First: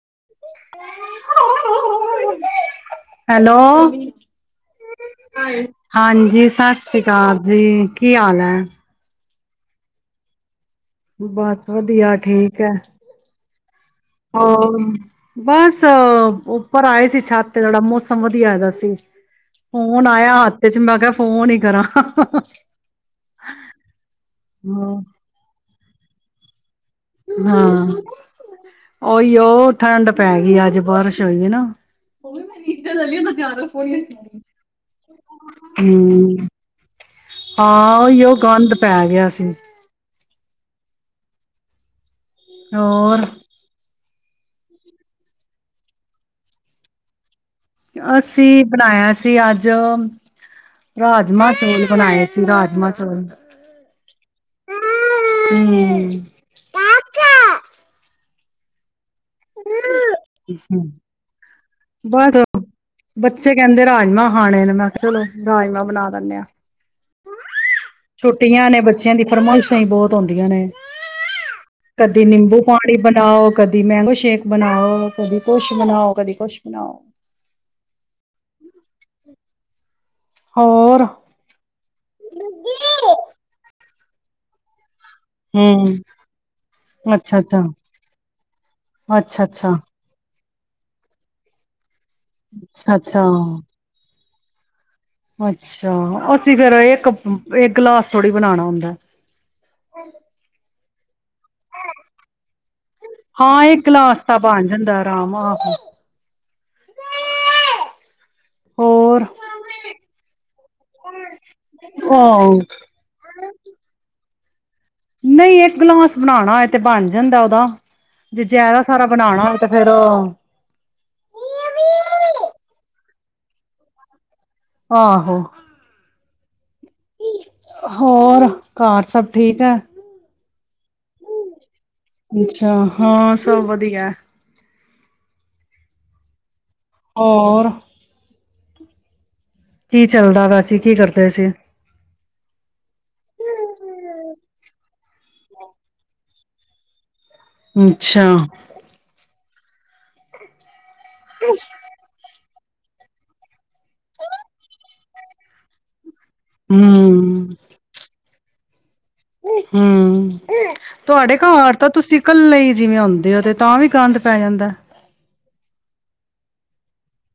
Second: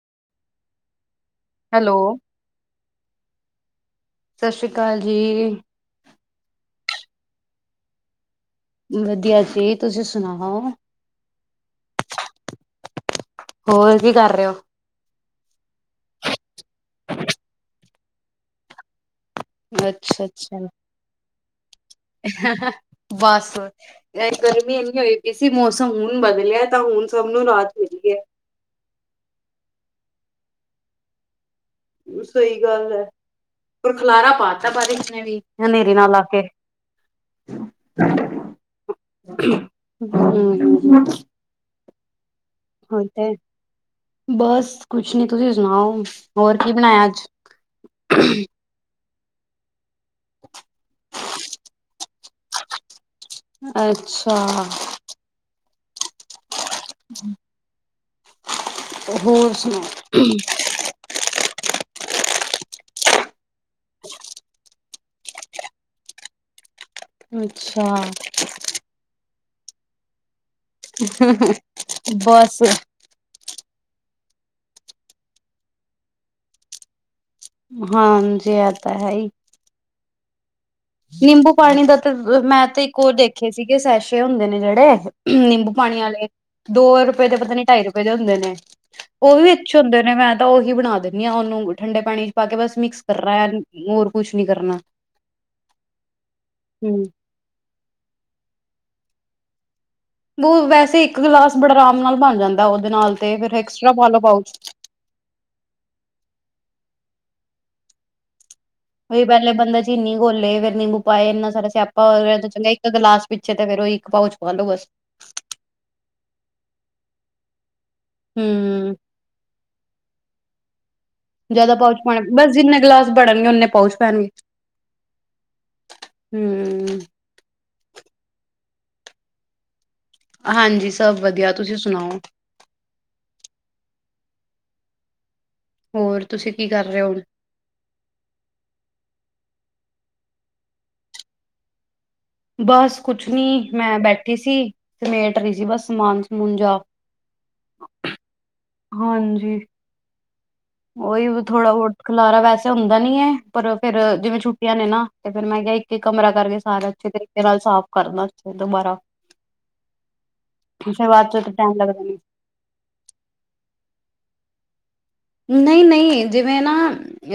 [inaudible] Hello hello ਸਤਿ ਸ਼੍ਰੀ ਅਕਾਲ ਜੀ ਹਾਂਜੀ ਸਤ ਸਤਿ ਸ਼੍ਰੀ ਅਕਾਲ ਜੀ ਕੀ ਹਾਲ ਹੈ ਵਧੀਆ ਜ ਤੁਸੀਂ ਸੁਣਾਓ ਬਸ ਵਧ ਆਖੇ ਠਕ ਹੋਰ ਕੀ ਕਰ ਰਹੇ ਹ ਬਸ ਉੱਪਰ ਆਏ ਸੀ ਛਾਤ ਤੇ ਜਿਹੜਾ ਮੌਸਮ ਵਧੀਆਦਾ ਸੀ ਹੋ ਹੁਣ ਅੱਛਾ ਆਇਆ ਹੱਥ ਚ ਅੱਛਾ ਮੈਂ ਕਿਹਾ ਫੋਨ ਹੀ ਕਰਾਂ ਬਸ ਗਰਮੀ ਇਨੀ ਹੋਈ ਪਈ ਸੀ ਮੌਸ ਸ ਹਣ ਬਦਲਿਆ ਤਾਂ ਹੁਣ ਸਭ ਨੂੰ ਰਾਹਤ ਹਾਂ ਮਿਲੀ ਉਹਹੀ ਉਹ ਠੰਡ ਪੈ ਗਈ ਅੱਜ ਬਾਰਿਸ਼ ਹੋਈ ਹੈ ਨਾ ਹੈ ਸਹੀ ਗੱਲ ਹੈ ਪਰ ਖਲਾਰਾ ਪਾਤਾ ਬਾਰਿਸ਼ ਨੇ ਵੀ ਹਨੇਰੀ ਨਾਲ ਲਾ ਹਮ ਕੇ ਹਾਂ ਉਹੀ ਉਹ ਗੰਦ ਪੈ ਗਿਆ ਸੀ [unintelligible] ਹੋ ਹੋਰ। ਤੇ ਬਸ ਕੁਛ ਨੀ ਤੁਸੀਂ ਸੁਣਾਓ, ਹੋਰ ਕੀ ਬਣਾਇਆ, ਅੱਜ। ਅਸੀਂ ਬਣਾਇਆ ਸੀ। ਸੀ ਅੱਜ ਰਾਜਮਾਂ- ਚੌਲ ਬਣਾਏ ਸੀ, ਰਾਜਮਾਂ-ਚੌਲ ਹੂੰ। ਅੱਛਾ ਹੂੰ। [unintelligible] ਹੋਰ ਸੁਣਾਓ? ਬਸ ਬੱਚੇ ਕਹਿੰਦੇ, ਰਾਜਮਾਂ ਖਾਣੇ ਨੇ ਮੈਂ ਕਿਹਾ, ਚਲੋ ਰਾਜਮਾਂ ਬਣਾ ਦਿੰਦੇ ਆ। ਅੱਛਾ ਛੁੱਟੀਆਂ ਨੇ ਬੱਚਿਆਂ ਦੀ ਫਰ [unintelligible] ਪਈਆਂ ਨੇ ਕਦੀ ਬਸ ਨਿੰਬੂ ਪਾਣੀ ਬਣਾਓ, ਕਦੀ ਮੈਂਗੋ ਸ਼ੇਕ। ਬਣਾਓ, ਕਦੀ ਕੁਛ ਬਣਾਓ, ਕਦੀ ਕੁਛ ਬਣਾਓ। ਹਾਂਜੀੇ, ਐਤਾਂ ਹੈ ਹੀ। ਹੋਰ ਨਿੰਬੂ ਪਾਣੀ ਦਾ ਤਾਂ ਮੈਂ ਤੇ ਇੱਕ ਔ ਦੇਖੇ ਸੀ ਇਹ, ਸੈਸ਼ੇ ਹੁੰਦੇ ਨੇ ਜਿਹੜੇ। ਨਿੰਬੂ ਹੂੰ ਪਾਣੀ ਵਾਲੇ ਦੋ ਰੁਪਏ ਦੇ ਅੱਛਾ ਪਤਾ ਅੱਛਾ ਨੀ ਢਾਈ ਰੁਪਏ ਦੇ ਹੁੰਦੇ ਨੇ ਉਹ ਅੱਛਾ ਵੀ ਅੱਛਾ ਅੱਛੇ ਹੁੰਦੇ ਨੇ। ਤਾਂ ਉਹੀ ਬਣਾ ਦਿੰਦੀ ਹਾਂ ਉਹਨੂੰ ਠੰਡੇ ਪਾਣੀ ਪਾਣੀ ਚ ਪਾਕੇ ਬਸ ਅੱਛਾ ਮਿਕਸ ਕਰਨਾ ਹੈ ਅੱਛਾ ਹੋਰ, ਕੁਛ ਨਹੀ ਕਰਨਾ। ਅੱਛਾ, ਅਸੀਂ ਫੇਰ ਹੂੰ। ਇਕ ਗਿਲਾਸ ਥੋੜੀ ਬਣਾਉਣਾ ਹੁੰਦਾ ਹੈ। [unintelligible] ਬ ਵੈਸੇ [unintelligible] ਇੱਕ ਗਿਲਾਸ ਬੜਾ ਆਰਾਮ ਨਾਲ ਬਣ ਜਾਂਦਾ ਹੈ ਉਹਦੇ ਨਾਲ ਤੇ ਫਿਰ ਹਾਂ ਇੱਕ ਐਕਸਟਰਾ ਪਾਲੋ ਗਲਾਸ ਤਾਂ ਪਾਉਚ। ਬਣ ਜਾਂਦਾ ਆਰਾਮ ਆਹੋ। ਹੋਰ ਓਹੀ ਪਹਿਲੇ ਬੰਦਾ ਚੀਨੀ ਘੋਲੇ ਨਿੰਬੂ ਪਾਏ ਐਨਨਾ ਸਾਰਾ ਸਿਆਪਾ ਹੋ ਗਿਆ, ਆਹ ਚੰਗਾ ਇੱਕ ਗਿਲਾਸ ਪਿੱਛੇ ਤੇ ਫੇਰ ਉਹ ਇੱਕ ਪਾਊਚ ਪਾਲੋ ਬਸ। ਨਹੀਂ ਇੱਕ ਗਿਲਾਸ ਬਣਾਉਣਾ ਏ ਤੇ ਬਣ ਜਾਂਦਾ ਉਹਦਾ। ਜੇ ਜ਼ਿਆਦਾ ਹਮ ਸਾਰਾ ਬਣਾਣਾ ਹੋਵੇ ਤੇ ਫੇਰ ਜ਼ਿਆਦਾ ਪਾਊਚ ਪਾਉਣਾ, ਬਸ ਜਿੰਨੇ ਗਿਲਾਸ ਬਣਨਗੇ ਉਨੇ ਪਾਊਚ ਪੈਣਗੇ। ਆਹੋ। ਹੂੰ। ਹੋਰ ਘਰ ਸਭ ਠੀਕ ਹੈ। ਹਾਂਜੀ, ਸਭ ਵਧੀਆ ਤੁਸੀਂ ਸੁ ਅੱਛਾ ਹਾਂ ਸਭ ਵਧੀਆ ਹੈ ਹੋਰ ਤੁਸੀਂ ਕੀ ਕਰ ਰਹੇ ਹੁਣ ਹੋਰ ਕੀ ਚੱਲਦਾ ਵੈਸੇ ਕੀ ਕਰਦੇ ਸੀ ਬਸ ਕੁਛ ਨਹੀ ਮੈਂ ਬੈਠੀ ਸੀ ਸਮੇਟ ਰਹੀ ਸੀ ਬਸ ਸਮਾਨ ਸੁਮੁਨ ਜਿਹਾ ਅੱਛਾ ਹਾਂਜੀ। ਉਹੀ ਥੋੜਾ ਬਹੁਤ ਖਿਲਾਰਾ ਵੈਸੇ ਹੁੰਦਾ ਨਹੀਂ ਹੈ ਪਰ ਫੇਰ ਜਿਵੇਂ ਛੁੱਟੀਆਂ ਨੇ ਨਾ ਤੇ ਫਿਰ ਮੈਂ ਕਿਹਾ ਇਕ ਕਮਰਾ ਕਰਕੇ ਹੂੰ ਸਾਰਾ ਅੱਛੇ ਤਰੀਕੇ ਨਾਲ ਸਾਫ਼ ਕਰਦਾ ਦੁਬਾਰਾ ਹਮ ਫਿਰ ਬਾਅਦ ਤੁਹਾਡੇ ਚ ਘਰ ਟਾਈਮ ਤਾਂ ਲੱਗਦਾ ਨੀ। ਤੁਸੀਂ ਕੱਲੇ ਹੀ ਜਿਵੇਂ ਹੋਂਦੇ ਹੋ ਤੇ ਤਾਂ ਵੀ ਗੰਦ ਪੈ ਜਾਂਦਾ ਨਹੀਂ ਨਹੀਂ ਜਿਵੇਂ ਨਾ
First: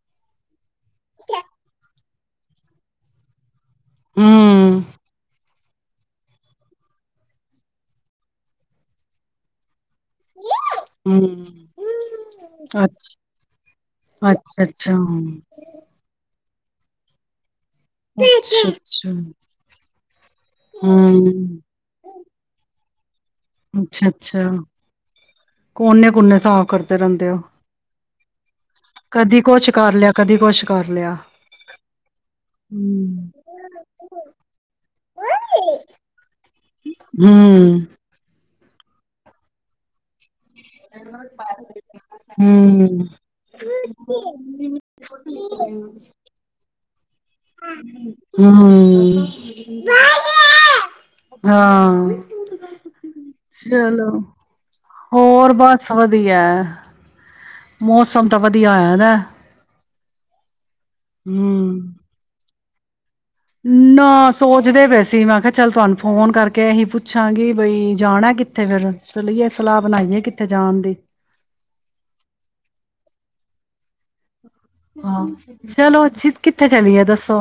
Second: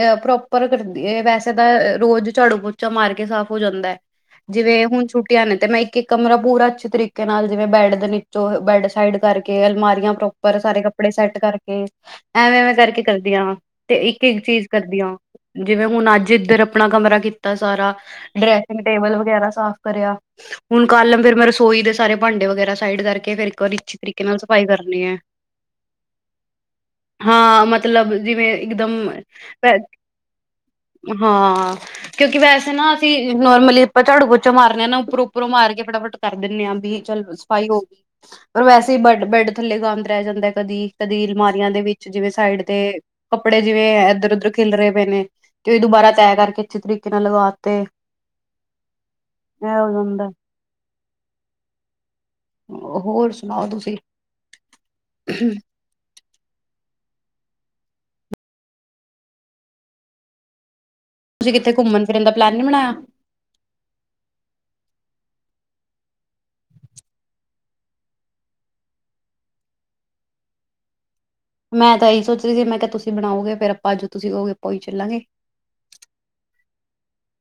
ਅ ਪ੍ਰੋਪਰ ਕਰ ਇਹ ਵੈਸੇ ਤਾਂ ਰੋਜ਼ ਝਾੜੂ ਪੋਚਾ ਮਾਰ ਕੇ ਸਾਫ਼ ਹੋ ਜਾਂਦਾ ਹੈ ਹੂੰ ਜਿਵੇਂ ਹੁਣ ਛੁੱਟੀਆਂ ਨੇ ਤੇ ਮੈਂ ਇੱਕ ਇੱਕ ਕਮਰਾ ਪੂਰਾ ਅੱਛੇ ਤਰੀਕੇ ਨਾਲ ਜਿਵੇਂ ਬੈੱਡ ਦੇ ਨੋਂ ਬੈਡ ਸਾਈਡ ਕਰਕੇ ਅਲਮਾਰੀ ਪ੍ਰੋਪਰ ਸਾਰੇ ਕੱਪੜੇ ਸੈਟ ਹੂੰ ਕਰਕੇ ਐਵੇਂ ਐਵੇਂ ਕਰਕੇ ਅੱਛਾ ਕਰਦੀ ਹਾਂ ਤੇ ਇੱਕ ਇੱਕ ਅੱਛਾ ਚੀਜ਼ ਅੱਛਾ ਕਰਦੀ ਹਾਂ ਜਿਵੇਂ ਹੁਣ ਅੱਜ ਇੱਧਰ ਆਪਣਾ ਕਮਰਾ ਕੀਤਾ ਸਾਰਾ ਅੱਛਾ ਡਰੈਸਿੰਗ ਅੱਛਾ ਟੇਬਲ ਵਗੈਰਾ ਸਾਫ਼ ਕਰਿਆ, ਹੁਣ ਕੱਲ ਹੂੰ ਫਿਰ ਮੈਂ ਰਸੋਈ ਦੇ ਸਾਰੇ ਭਾਂਡੇ ਵਗੈਰਾ ਸਾਈਡ ਕਰਕੇ ਫਿਰ ਇੱਕ ਵਾਰੀ ਅੱਛੀ ਅੱਛਾ ਤਰੀਕੇ ਨਾਲ ਅੱਛਾ, ਸਫ਼ਾਈ ਕਰਨੀ ਐ। ਕੋਨੇ ਕੋਨੇ ਸਾਫ਼ ਕਰਦੇ ਰਹਿੰਦੇ ਹੋ। ਹਾਂ ਮਤਲਬ ਜਿਵੇਂ ਇਕਦਮ, ਕਦੀ ਕੁਛ ਕਰ ਲਿਆ ਕਦੀ ਕੁਛ ਕਰ ਲਿਆ ਹਾਂ ਕਿਉਂਕਿ ਵੈਸੇ ਨਾ ਹੂੰ ਅਸੀਂ ਨੋਰਮਲੀ ਆਪਾਂ ਝਾੜੂ ਪੋਚਾ ਮਾਰਨ ਹਾਂ ਨਾ ਉੱਪਰੋਂ ਉਪਰੋਂ ਮਾਰ ਕੇ ਫਟਾਫਟ ਕਰ ਦਿੰਦੇ ਹਾਂ ਚੱਲ ਸਫ਼ਾਈ ਹੋ ਹੂੰ ਗਈ ਪਰ ਵੈਸੇ ਹੀ ਬ ਬੈਡ ਥੱਲੇ ਪਾਉਂਦੇ ਰਹਿ ਜਾਂਦਾ ਹੈ ਕਦੀ ਕਦੀ ਅਲਮਾਰੀਆਂ ਦੇ ਵਿੱਚ ਜਿਵੇਂ ਸਾਈਡ ਤੇ ਹੂੰ ਕੱਪੜੇ ਜਿਵੇਂ ਇੱਧਰ ਉਧਰ ਖਿਲ ਰਹੇ ਪਏ ਨੇ, ਤੇ ਦੁਬਾਰਾ ਤੈ ਕਰਕੇ ਅੱਛੇ ਤਰੀਕੇ ਕਿ ਨਾਲ ਲਗਾਤੇ ਹੂੰ। ਇਹ ਹੋ ਜਾਂਦਾ ਹਾਂ ਹੋਰ ਸੁਣਾਓ ਤੁਸੀਂ ਚਲੋ ਹੋਰ ਤੁਸੀਂ ਬਸ ਵਧੀਆ ਮੌਸਮ ਤਾਂ ਵਧੀਆ ਹੋਯਾਦਾ ਹੈ। ਕਿੱਥੇ ਹਮ ਘੁੰਮਣ ਫਿਰਨ ਦਾ ਪਲੈਨ ਨੀ ਬਣਾਇਆ ਨਾ ਸੋਚਦੇ ਵੈਸੀੇ ਮੈਂ ਕਿਹਾ ਚੱਲ ਤੁਹਾਨੂੰ ਫੋਨ ਕਰਕੇ ਅਸੀਂ ਪੁੱਛਾਂਗੀ ਬਈ ਜਾਣਾ ਕਿੱਥੇ ਫੇਿਰ ਚਲੀਏ ਸਲਾਹ ਬਣਾਈਏ ਕਿੱਥੇ ਜਾਣ ਦੀ। ਮੈਂ ਤਾਂ ਇਹੀ ਸੋਚ ਰਹੀ ਸੀ ਮੈਂ ਕਿਹਾ ਤੁਸੀਂ ਬਣਾਓਗੇ ਫੇਰ ਆਪਾਂਜ ਤੁਸੀਂ ਕਹੋਗੇ ਆਪਾਂ ਉਹੀ ਚੱਲਾਂਗੇ ਹਾਂ ਚਲੋ ਅ ਕਿੱਥੇ ਚਲੀਏ ਦੱਸੋ ਸੌ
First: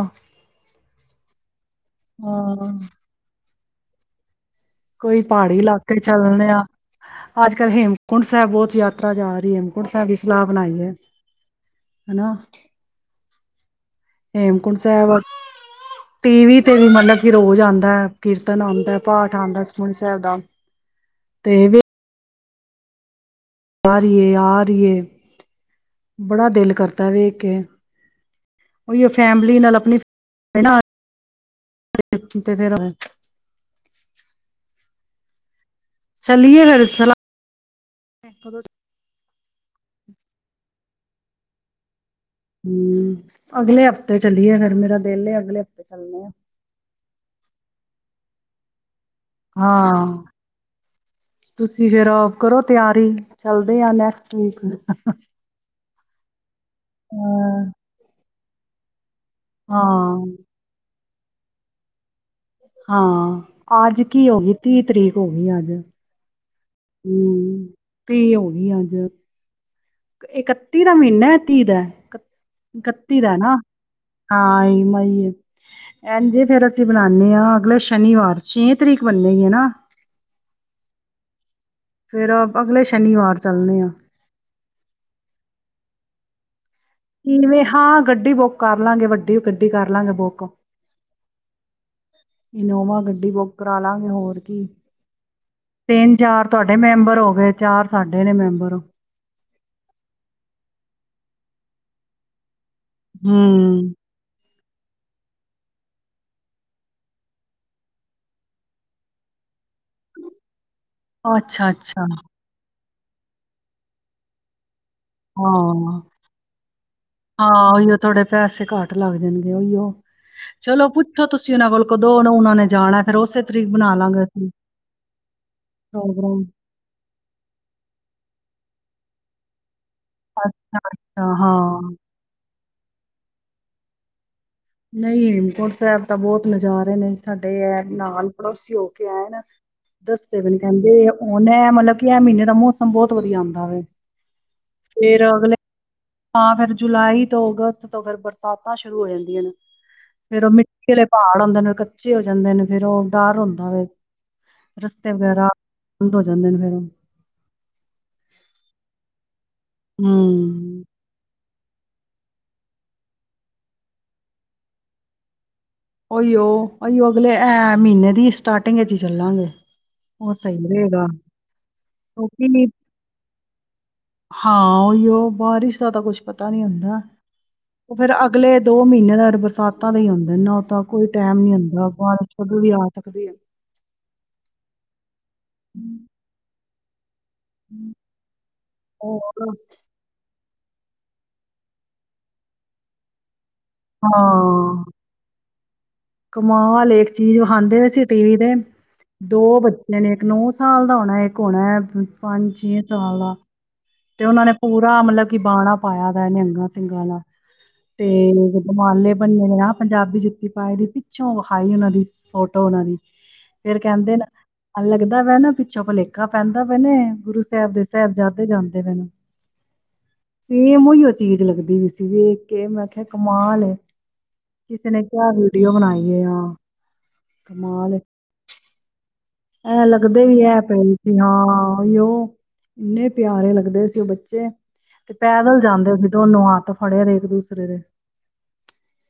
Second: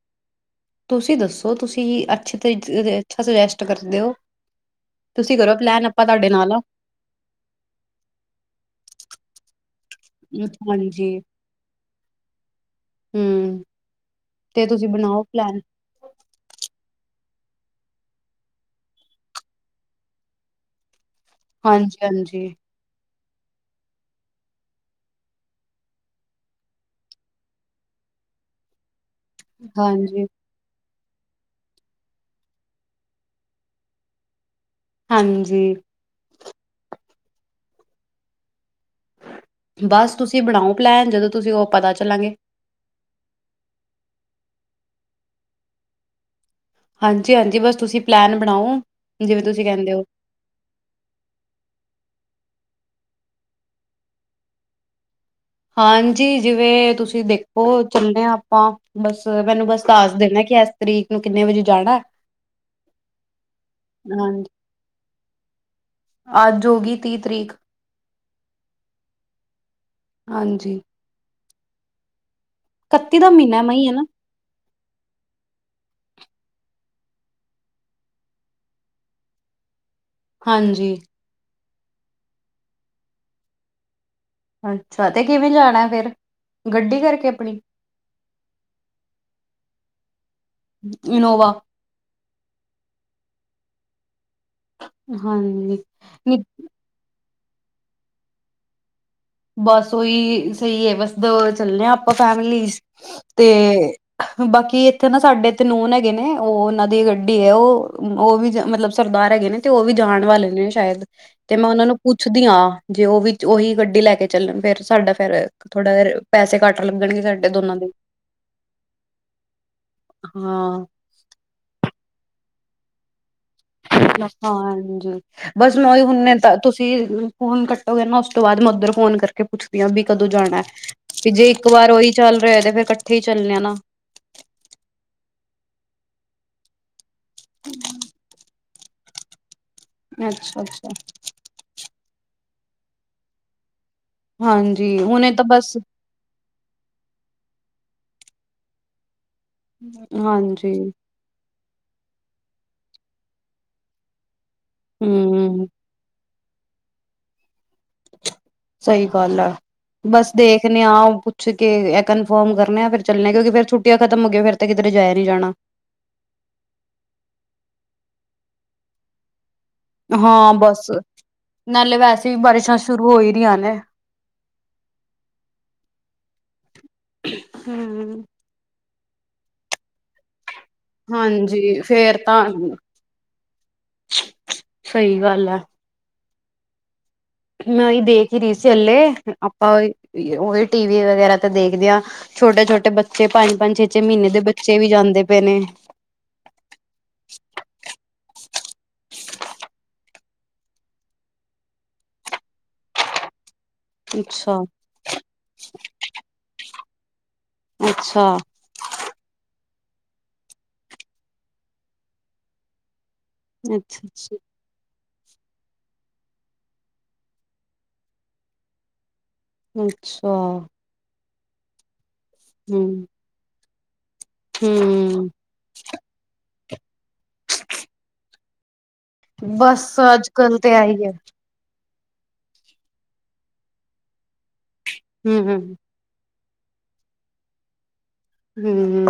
ਤੁਸੀਂ ਦੱਸੋ ਤੁਸੀਂ ਅੱਛੇ ਤਰੀਕੇ ਅੱਛਾ ਸੁਜੈਸਟ ਕਰ ਦਿਓ ਕੋਈ ਪਹਾੜੀ ਇਲਾਕੇ ਚੱਲਦੇ ਆ, ਅੱਜ ਕੱਲ ਹੇਮਕੁੰਟ ਸਾਹਿਬ ਬਹੁਤ ਯਾਤਰਾ ਜਾ ਰਹੀ ਹੈ। ਹੇਮਕੁੰਟ ਸਾਹਿਬ ਦੀ ਸਲਾਹ ਬਣਾਈਏ, ਹਾਂਜੀ ਹੈਨਾ ਹੂੰ ਤੇ ਹੇਮਕੁੰਟ ਤੁਸੀਂ ਸਾਹਿਬ ਬਣਾਓ ਪਲੈਨ ਟੀ ਵੀ ਤੇ ਵੀ ਮਤਲਬ ਰੋਜ਼ ਆਉਂਦਾ ਕੀਰਤਨ ਆਉਂਦਾ, ਪਾਠ ਆਉਂਦਾ, ਸੁਖਮਨੀ ਸਾਹਿਬ ਦਾ ਤੇ ਵੇ ਹਾਂਜੀ ਹਾਂਜੀ ਆ ਰਏ ਹੈ, ਆ ਰਏ ਹੈ ਬੜਾ ਦਿਲ ਕਰਦਾ ਵੇਖ ਕੇ ਉਹੀ ਫੈਮਿਲੀ ਨਾਲ ਆਪਣੀ ਹਾਂਜੀ ਤੇ ਫਿਰ ਹਾਂਜੀ। ਚੱਲਏ ਫਿਰ ਸਲਾ [unintelligible] ਬਸ ਤੁਸੀਂ ਬਣਾਓ। ਪਲੈਨ ਜਦੋਂ ਤੁਸੀਂ ਉਹ ਪਤਾ ਚੱਲਾਂਗੇ ਹਮ ਅਗਲੇ ਹਫ਼ਤੇ ਚਲੀਏ ਫੇਰ। ਮੇਰਾ ਦਿਲ ਏ ਅਗਲੇ ਹਫ਼ਤੇ ਚੱਲਣੇ ਆ। ਹਾਂਜੀ ਹਾਂਜੀ ਬਸ ਤੁਸੀਂ ਪਲੈਨ ਬਣਾਓ। ਜਿਵੇਂ ਤੁਸੀਂ ਕਹਿੰਦੇ ਹੋ ਹਾਂ ਤੁਸੀਂ ਫੇਰ ਕਰੋ ਤਿਆਰੀ ਚਲਦੇ ਆ ਨੈਕਸਟ ਵੀਕ। ਹਾਂਜੀ ਜਿਵੇਂ ਤੁਸੀਂ ਦੇਖੋ ਹਾਂ ਚੱਲੇ ਆ। ਹਾਂ ਬੱਸ। ਮੈਨੂੰ ਬਸ ਦੱਸ ਹਾਂ ਦਿੰਦਾ ਕਿ ਇਸ ਤਰੀਕ ਨੂੰ ਕਿੰਨੇ ਵਜੇ ਜਾਣਾ। ਹਾਂ ਅੱਜ ਕੀ ਹੋ ਹਾਂਜੀ ਗਈ ਤੀਹ ਤਰੀਕ। [unintelligible] ਅੱਜ ਹੋ ਗਈ ਤੀਹ ਤਰੀਕ ਹਮ ਤੀਹ ਹੋ ਗਈ ਅੱਜ ਹਾਂਜੀ ਇਕੱਤੀ ਦਾ ਮਹੀਨਾ। ਤੀਹ ਦਾ ਇਕੱਤੀ ਇੱਕਤੀ ਦਾ ਨਾ ਮਹੀਨਾ ਮਈ ਹੈ ਨਾ ਹਾਂ ਮਈ ਏ। ਇਂਜ਼ ਫੇਰ ਅਸੀਂ ਬਨਾਨੇ ਹਾਂ ਅਗਲੇ ਸ਼ਨੀਵਾਰ ਛੇ ਤਰੀਕ ਬਨੇਗੀ ਨਾ। ਹਾਂਜੀ। ਫਿਰ ਅਗਲੇ ਸ਼ਨੀਵਾਰ ਚੱਲਣੇ ਆਂ। ਅੱਛਾ ਤੇ ਕਿਵੇਂ ਜਾਣਾ ਫਿਰ। ਗੱਡੀ ਕਰਕੇ ਆਪਣੀ ਕਿਵੇਂ ਹਾਂ ਗੱਡੀ ਬੁੱਕ ਕਰ ਲਾਂਗੇ ਵੱਡੀ ਗੱਡੀ ਕਰ [unintelligible] ਇਨੋਵਾ ਇਨੋਵਾ ਗੱਡੀ ਬੁੱਕ ਕਰਾਲਾਂਗੇ ਹੋਰ ਹਾਂਜੀ ਤਿੰਨ ਨੀ ਚਾਰ ਤੁਹਾਡੇ ਮੈਂਬਰ ਹੋ ਗਏ। ਚਾਰ ਸਾਡੇ ਨੇ ਮੈਂਬਰ। ਬਸ ਓਹੀ ਸਹੀ ਹੈ ਬਸ ਦੋਵੇ ਚੱਲਣੇ ਹਾਂ ਆਪਾਂ ਫੈਮਲੀਸ। ਤੇ ਹਮ ਬਾਕੀ ਇੱਥੇ ਨਾ ਸਾਡੇ ਤੇ ਨੂਨ ਹੈਗੇ ਨੇ ਉਹ ਉਹਨਾਂ ਦੀ ਗੱਡੀ ਹੈ ਉਹ ਉਹ ਵੀ ਮਤਲਬ ਸਰਦਾਰ ਹੈਗੇ ਨੇ ਤੇ ਉਹ ਵੀ ਜਾਣ ਵਾਲੇ ਨੇ ਸ਼ਾਇਦ ਤੇ ਮੈਂ ਅੱਛਾ ਉਹਨਾਂ ਨੂੰ ਅੱਛਾ ਪੁੱਛਦੀ ਹਾਂ ਜੇ ਉਹ ਵੀ ਉਹੀ ਗੱਡੀ ਲੈ ਕੇ [unintelligible] ਹਾਂ ਪੈਸੇ ਘੱਟ ਲੱਗਣਗੇ ਸਾਡੇ ਹਾਂ ਦੋਨਾਂ ਦੇ ਉਹੀਓ ਥਹਾਡੇ ਪੈਸੇ ਘੱਟ ਲੱਗ ਜਾਣਗੇ ਉਹੀਓ ਹਾਂ ਚਲੋ ਪੁੱਛੋ ਤੁਸੀਂ ਉਹਨਾਂ ਕੋਲ ਕਦੋਂ ਉਹਨ ਉਹਨਾ ਨੇ ਜਾਣਾ ਫੇਿਰ ਉਸੇ ਤਰੀਕ ਬਣਾ ਲਾਂਗੇ ਹਾਂ ਅਸੀਂ ਹਾਂਜੀ ਬਸ ਮ ਹੀ ਹੁੇ ਪ੍ਰੋਗਰਾਮ ਤਾਂ ਤੁਸੀਂ ਖੂਨ ਕੱਟੋਗੇ ਨਾ ਉਸ ਤੋਂ ਬਾਅਦ ਮਧ ਫੋਨ ਕਰਕੇ ਪੁੱਛ ਵੀ ਕਦੋਂ ਜਾਣਾ ਅੱਛਾ ਅੱਛਾ ਕਿ ਜੇ ਇੱਕ ਹਾਂ ਵਾਰ ਉਹੀ ਚੱਲ ਰਿਹਾ ਤੇ ਫੇਰ ਇਕੱਠੇ ਹੀ ਚੱਲਣੇ ਆ ਨਾ ਨਹੀਂ ਹੇਮਕੁੰਟ ਸਾਹਿਬ ਤਾਂ ਬਹੁਤ ਨਜ਼ ਰਹੇ ਨੇ ਸਾਡੇ ਹੈ ਨਾਲ ਪੜੋਸੀਓ [unintelligible] ਦੱਸਦੇ ਵੀ ਨੀ ਅੱਛਾ ਅੱਛਾ। ਕਹਿੰਦੇ ਉਹਨੇ ਮਤਲਬ ਕਿ ਇਹ ਮਹੀਨੇ ਦਾ ਮੌਸਮ ਬਹੁਤ ਵਧੀਆ ਆਉਂਦਾ ਵਵੇ ਹਾਂਜੀ ਫੇਰ ਹੁਣੇ ਤਾਂ ਅਗਲੇ ਬਸ ਹ ਫਿਰ ਜੁਲਾਈ ਤੋਂ ਅਗਸਤ ਤੋਂ ਫ਼ਿਰ ਬਰਸਾਤਾਂ ਸ਼ੁਰੂ ਹੋ ਜਾਂਦੀਆਂ ਨੇ ਫੇਰ ਉਹ ਹਾਂਜੀ ਮਿੱਟੀ ਵਾਲੇ ਪਹਾੜ ਆਉਂਦੇ ਨੇ ਕੱਚੇ ਹੋ ਜਾਂਦੇ ਨੇ ਫੇਿਰ ਉਹ ਡਰ ਹੁੰਦਾ ਵੇ ਰਸਤੇ ਵਗੈਰਾ ਹੂੰ ਬੰਦ ਹੋ ਜਾਂਦੇ ਨੇ ਫੇਿਰ ਉਹ ਸਹੀ ਗੱਲ ਆ ਬਸ ਹੂੰ ਦੇਖਣੇ ਆ ਪੁੱਛ ਕੇ ਇਹ ਕਨਫਰਮ ਕਰਨਾ ਇਹ ਫੇਰ ਚੱਲੇ ਕਿਉਂਕ ਫਿਰ ਛੁੱਟੀਆਂ ਖਤਮ ਹੋ ਗਆਂ ਫਿਰ ਤਾ ਕਿਧਰ ਜਾਇਆ ਨੀ ਜਾਣਾ ਉਹੀ ਉਹ ਅਓ ਅਗਲੇ ਐ ਮਹੀਨੇ ਦੀ ਸਟਾਰਟਿੰਗ ਵਿੱਚ ਹੀ ਚੱਲਾਂਗੇ ਉਹ ਹਾਂ ਸਹੀ ਬਸ ਰਹੇਗਾ ਨ ਨਾਲੇ ਵੈਸੇ ਵੀ ਬਾਰਿਸ਼ਾਂ ਸ਼ੁਰੂ ਹੋ ਹੀ ਰਹੀਆਂ ਨੇ। ਹਾਂ ਉਹੀ ਉਹ ਬਾਰਿਸ਼ ਦਾ ਤਾਂ ਕੁਛ ਪਤਾ ਨੀ ਹੁੰਦਾ ਉਹ ਫੇਰ ਹੂੰ। ਅਗਲੇ ਦੋ ਮਹੀਨੇਦਾਰ ਬਰਸਾਤਾਂ ਦੇ ਹੀ ਹੁੰਦੇ ਨੇ ਨਾ ਤਾਂ ਕੋਈ ਟਾਈਮ ਨੀ ਹਾਂਜੀ ਆਉਂਦਾ ਫੇਰ ਬਾਰਿਸ਼ ਤਾਂ ਕਦੋਂ ਵੀ ਆ ਸਕਦੇ ਆ ਸਹੀ ਗੱਲ ਐ। [unintelligible] ਮੈਂ ਦੇਖ ਰਹੀ ਸੀ ਅੱਲੇ ਹੋਰ ਆਪਾਂ ਉਹ ਟੀ ਵੀ ਵਗੈਰਾ ਤੇ ਦੇਖਦੇ ਹਾਂ ਛੋਟੇ ਛੋਟੇ ਬੱਚੇ ਪੰਜ ਪੰਜ ਛੇ ਛੇ ਮਹੀਨੇ ਦੇ ਬੱਚੇ ਵੀ ਜਾਂਦੇ ਪਏ ਨੇ ਕਮਾ ਵਾਲੇ ਇੱਕ ਚੀਜ਼ ਵਿਖਾਂਦੇ ਪਏ ਸੀ ਟੀ ਵੀ ਤੇ ਦੋ ਬੱਚਿਆਂ ਨੇ ਇੱਕ ਨੌ ਸਾਲ ਦਾ ਹੋਣਾ ਇੱਕ ਹੋਣਾ ਪੰਜ ਛੇ ਸਾਲ ਦਾ ਤੇ ਉਹਨਾਂ ਨੇ ਅੱਛਾ। ਪੂਰਾ ਮਤਲਬ ਕਿ ਬਾਹਣਾ ਪਾਇਆ ਦਾ ਇਹ ਨਿਹੰਗਾ ਦਾ ਸੰਗਾਲਾ ਤੇ ਅੱਛਾ ਦਮਾਲੇ ਬਣੇ ਆ ਪੰਜਾਬੀ ਜੁੱਤੀ ਪਾਏ ਦੀ ਪਿੱਛੋਂ ਵਿਖਾਈ ਉਹਨਾਂ ਦੀ ਫੋਟੋ ਉਹਨਾਂ ਦੀ ਫੇਰ ਅੱਛਾ ਕਹਿੰਦੇ ਨੇ ਅੱਛਾ ਅਲੱਗ ਦਾ ਵੇ ਨਾ ਪਿੱਛੋਂ ਭੁਲੇਕਾ ਪੈਂਦਾ ਪੈ ਨੇ ਗੁਰੂ ਸਾਹਿਬ ਦੇ ਸਾਹਿਬਜ਼ਾਦੇ ਜਾਂਦੇ ਪੇ ਅੱਛਾ ਚੀਜ਼ ਲੱਗਦੀ ਵੀ ਸੀ ਵੇਖ ਕੇ ਮੈਂ ਕਿਹਾ ਹਮ ਕਮਾਲ ਏ ਕਿਸੇ ਨੇ ਕਿਹਾ ਹਮ। ਵੀ ਬਣਾਈਏ ਆ ਕਮਾਲ ਬਸ ਐਂ ਲੱਗਦੇ ਅੱਜ ਵੀ ਕੱਲ ਹੈ ਤੇ ਪਏ ਆਈ ਹੈ ਸੀ ਹਾਂ ਉਹ ਇੰਨੇ ਪਿਆਰੇ ਲੱਗਦੇ ਸੀ ਉਹ ਬੱਚੇ ਤੇ ਹਮ ਪੈਦਲ ਹਮ। ਜਾਂਦੇ ਓ ਦੋਨੋ ਆ ਫੜਿਆ ਦੇ ਇੱਕ ਦੂਸਰੇ ਦੇ ਹਮ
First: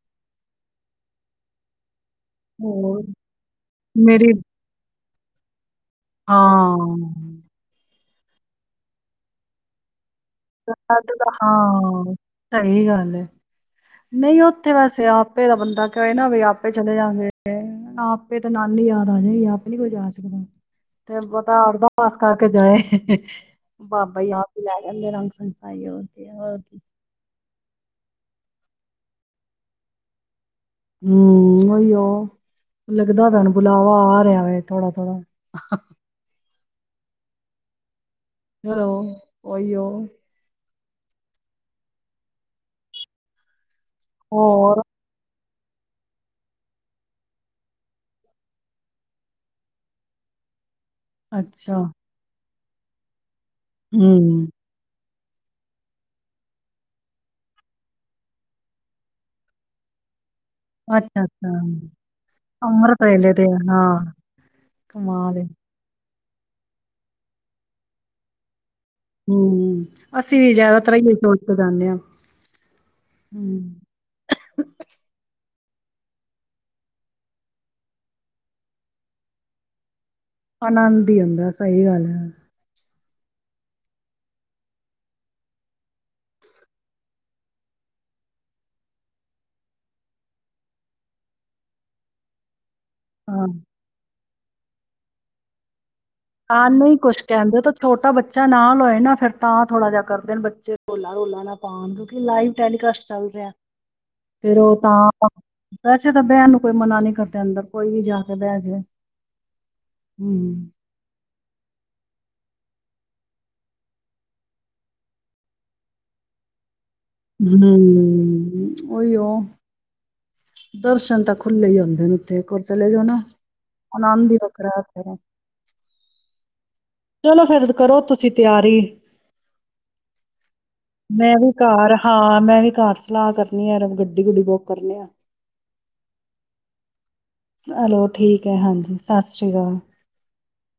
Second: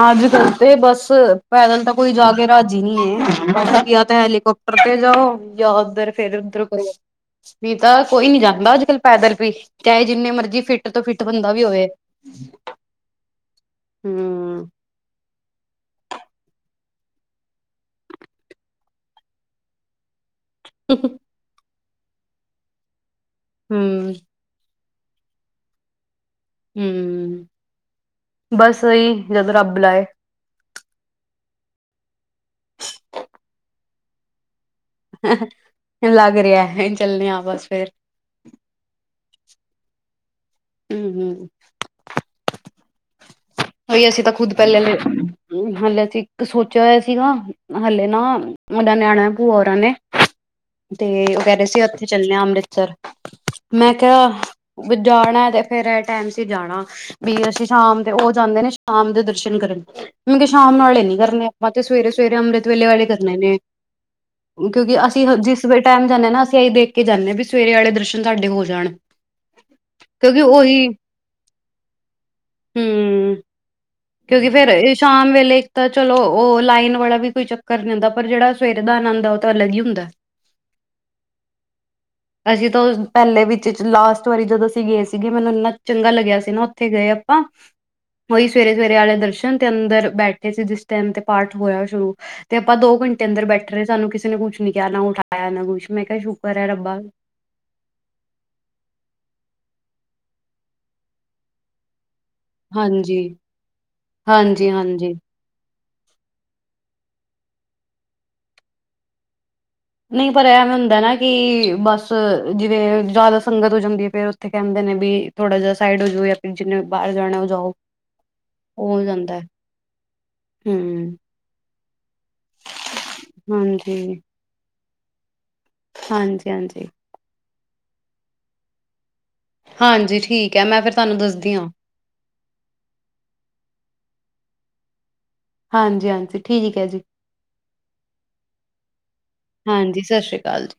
ਅੱਜ ਕੱਲ ਤੇ ਬੱਸ ਪੈਦਲ ਤਾਂ ਕੋਈ ਜਾ ਕੇ ਰਾਜ਼ੀ ਨੀ ਹੋਰ ਹੈ ਮੈਂ ਤਾ ਕਿਹਾ ਤੇ ਹੈ ਮੇਰੀ ਹੈਲੀਕਪਟਰ ਤੇ ਜਾਓ ਜਾਂ ਉੱਧਰ ਫੇਰ ਉੱਧਰ ਹਾਂ ਕੋਈ ਤਾਂ ਕੋਈ ਨੀ ਜਾਂਦਾ ਅੱਜ ਕੱਲ ਪੈਦਲ ਵੀ ਚਾਹੇ ਜਿੰਨੇ ਮਰਜ਼ੀ ਫਿੱਟ ਤੋਂ ਸੱਤ ਫਿੱਟ ਦਾ- ਬੰਦਾ ਵੀ ਹੋਵੇ ਹਾਂ ਸਹੀ ਗੱਲ ਏ ਨਹੀਂ ਹਮ। ਉੱਥੇ ਵੈਸੇ ਆਪੇ ਦਾ ਬੰਦਾ ਕਵੇ ਨਾ ਵੀ ਆਪੇ ਆਪੇ ਚਲੇ ਜਾਂਦੇ ਆਪੇ ਤਾਂ ਨਾਨੀ ਯਾਦ ਆ ਜਾਏਗੀ ਆਪੇ ਨੀ ਕੋਈ ਜਾ ਸਕਦਾ ਤੇ ਪਤਾ ਅਰਦਾ ਪਾਸ ਕਰਕੇ ਜਾਏ ਹੂੰ ਬਾਬਾ ਆ [unintelligible] ਹਮ ਬਸ ਸਹੀ ਜਦੋਂ ਰੱਬ ਲਾਏ ਹਮ ਓਹੀ ਓ ਲੱਗਦਾ ਤੈਨੂੰ ਬੁਲਾਵਾ ਆ ਰਿਹਾ ਵੇਂ ਲੱਗ ਰਹੀਆਂ ਚੱਲੇ ਆ ਬਸ ਫੇਰ ਹੈਲੋ ਓਹੀ ਓ ਹਮ ਹਮ ਉਈ ਅਸੀਂ ਤਾਂ ਖੁਦ ਹੋਰ ਪਹਿਲੇ ਹਾਲੇ ਸੀ ਇੱਕ ਸੋਚਿਆ ਹੋਇਆ ਸੀਗਾ ਹਲੇ ਨਾ [unintelligible] ਨੇ ਅਨਾ ਹੈ ਭੂਆ ਹੋਰਾਂ ਨੇ ਤੇ ਵਗੈਰਾ ਅੱਛਾ ਅਸੀਂ ਉੱਥੇ ਚੱਲੇ ਹਾਂ ਅੰਮ੍ਰਿਤ ਸਰ ਮੈਂ ਹੂੰ ਕਿਹਾ ਜਾਣਾ ਤੇ ਫੇਰ ਇਹ ਟਾਈਮ ਸਿਰ ਜਾਣਾ ਵੀ ਅਸੀਂ ਸ਼ਾਮ ਦੇ ਉਹ ਜਾਂਦੇ ਨੇ ਸ਼ਾਮ ਦੇ ਦਰਸ਼ਨ ਕਰਨ ਮੈਂ ਕਿਹਾ ਸ਼ਾਮ ਆਲੇ ਨੀ ਕਰਨੇ ਅੱਛਾ-ਅੱਛਾ ਆਪਾਂ ਤੇ ਸਵੇਰੇ ਸਵੇਰੇ ਅੰਮ੍ਰਿਤ ਵੇਲੇ ਵਾਲੇ ਕਰਨੇ ਨੇ ਕਿਉਂਕਿ ਅਸੀਂ ਕਮਾਲ ਏ ਜਿਸ ਵੀ ਟਾਈਮ ਜਾਂਦੇ ਹਾਂ ਨਾ ਅਸੀਂ ਅਸੀ ਦੇਖ ਕੇ ਜਾਂਦੇ ਹਾਂ ਵੀ ਸਵੇਰੇ ਵਾਲੇ ਦਰਸ਼ਨ ਸਾਡੇ ਹੋ ਜਾਣ ਹਮ ਅਸੀਂ ਕਿਉਂਕਿ ਵੀ ਜਿਆਦਾ ਉਹੀ ਤਰ ਇਹੀ ਸੋਚ ਕੇ ਜਾਂਦੇ ਹਾਂ ਹੂੰ ਹੂੰ ਕਿਉਂਕਿ ਫੇਰ ਇਹ ਸ਼ਾਮ ਵੇਲੇ ਤਾਂ ਚਲੋ ਉਹ ਲਾਈਨ ਵਾਲਾ ਵੀ ਕੋਈ ਚੱਕਰ ਨੀ ਹੁੰਦਾ ਪਰ ਜਿਹੜਾ ਸਵੇਰੇ ਦਾ ਆਨੰਦ ਹੈ ਉਹ ਤਾਂ ਅਲੱਗ ਹੀ ਹੁੰਦਾ ਆਨੰਦ ਹੀ ਆਉਂਦਾ ਸਹੀ ਗੱਲ ਹੈ ਅਸੀਂ ਤਾਂ ਪਹਿਲੇ ਵਿੱਚ ਲਾਸਟ ਵਾਰੀ ਜਦੋਂ ਅਸੀਂ ਗਏ ਸੀਗੇ ਮੈਨੂੰ ਇੰਨਾ ਚੰਗਾ ਲੱਗਿਆ ਸੀ ਨਾ ਉੱਥੇ ਗਏ ਆਪਾਂ ਉਹੀ ਸਵੇਰੇ ਸਵੇਰੇ ਵਾਲੇ ਦਰਸ਼ਨ ਤੇ ਅੰਦਰ ਬੈਠੇ ਸੀ ਜਿਸ ਟਾਈਮ ਤੇ ਪਾਠ ਹੋਇਆ ਸ਼ੁਰੂ ਤੇ ਆਪਾਂ ਦੋ ਘੰਟੇੰ ਅੰਦਰ ਹਾਂ ਬੈਠ ਰਹੇ ਸਾਨ ਕਿਸੇ ਨੇ ਕੁਛ ਨਹੀਂ ਕਿਹਾ ਨਾ ਉਠਾਇਆ ਨਾ ਕੁਛ ਮੈਂ ਕਿਹਾ ਸ਼ੁਕਰ ਹੈ ਆ ਨਹੀਂ ਰੱਬਾ ਕੁਛ ਕਹਿੰਦੇ ਤਾਂ ਛੋਟਾ ਬੱਚਾ ਨਾਲ ਹੋਏ ਨਾ ਫਿਰ ਤਾਂ ਥੋੜਾ ਜਾਹਾ ਕਰਦੇ ਨੇ ਬੱਚੇ ਰੋਲਾ ਰੋਲਾ ਨਾ ਪਾਉਣ ਲਾਈਵ ਟੈਲੀਕਾਸਟ ਹਾਂਜੀ, ਚੱਲ ਰਿਹਾ ਫਿਰ ਹਾਂਜੀ, ਉਹ ਹਾਂਜੀ। ਤਾਂ ਵੈਸੇ ਤਾਂ ਬਹਿਣ ਨੂੰ ਕੋਈ ਮਨਾ ਨਹੀਂ ਕਰਦੇ ਅੰਦਰ ਕੋਈ ਵੀ ਜਾ ਕੇ ਬਹਿ ਜੇ ਨਹੀਂ ਪਰ ਹੂੰ ਐਵੇਂ ਹੁੰਦਾ ਨਾ ਕਿ ਬਸ ਜਿਵੇਂ ਜ਼ਿਆਦਾ ਸੰਗਤ ਹੋ ਜਾਂਦੀ ਹੈ ਫੇਰ ਉੱਥੇ ਕਹਿੰਦੇ ਨੇ ਵੀ ਥੋੜਾ ਜਿਹਾ ਸਾਈਡ ਹੋਜੋ ਜਾਂ ਫਿਰ ਜਿੰਨੇ ਬਾਹਰ ਜਾਣਾ ਉਹ ਜਾਓ ਹਮ ਹੋ ਉਹੀ ਜਾਂਦਾ ਉਹ ਹੈ ਹਮ ਦਰਸ਼ਨ ਤਾਂ ਖੁੱਲੇ ਹੀ ਖੁੱਲੇ ਹੀ ਹੁੰਦੇ ਨੇ ਉੱਥੇ ਕੋਲ ਚਲੇ ਜਾਓ ਨਾ ਹਾਂਜੀ ਆਨੰਦ ਹੀ ਵੱਖਰਾ [inaudible] ਹਾਂਜੀ ਹਾਂਜੀ ਚਲੋ ਫਿਰ ਕਰੋ ਤੁਸੀਂ ਤਿਆਰੀ ਹਾਂਜੀ ਠੀਕ ਹੈ ਫਿਰ ਤੁਹਾਨੂੰ ਮੈਂ ਵੀ ਦੱਸਦੀ ਹਾਂ ਕਾਰ ਹਾਂ ਮੈਂ ਵੀ ਘਰ ਸਲਾਹ ਕਰਨੀ ਹੈ ਗੱਡੀ ਗੁੱਡੀ ਬੁੱਕ ਕਰਨਿਆ ਹਾਂਜੀ ਹਾਂਜੀ ਠੀਕ ਹੈ ਜੀ ਚਲੋ ਠੀਕ ਹੈ, ਹਾਂਜੀ, ਸਤਿ ਸ਼੍ਰੀ ਅਕਾਲ। ਹਾਂਜੀ ਸਤਿ ਸ੍ਰੀ ਅਕਾਲ ਜੀ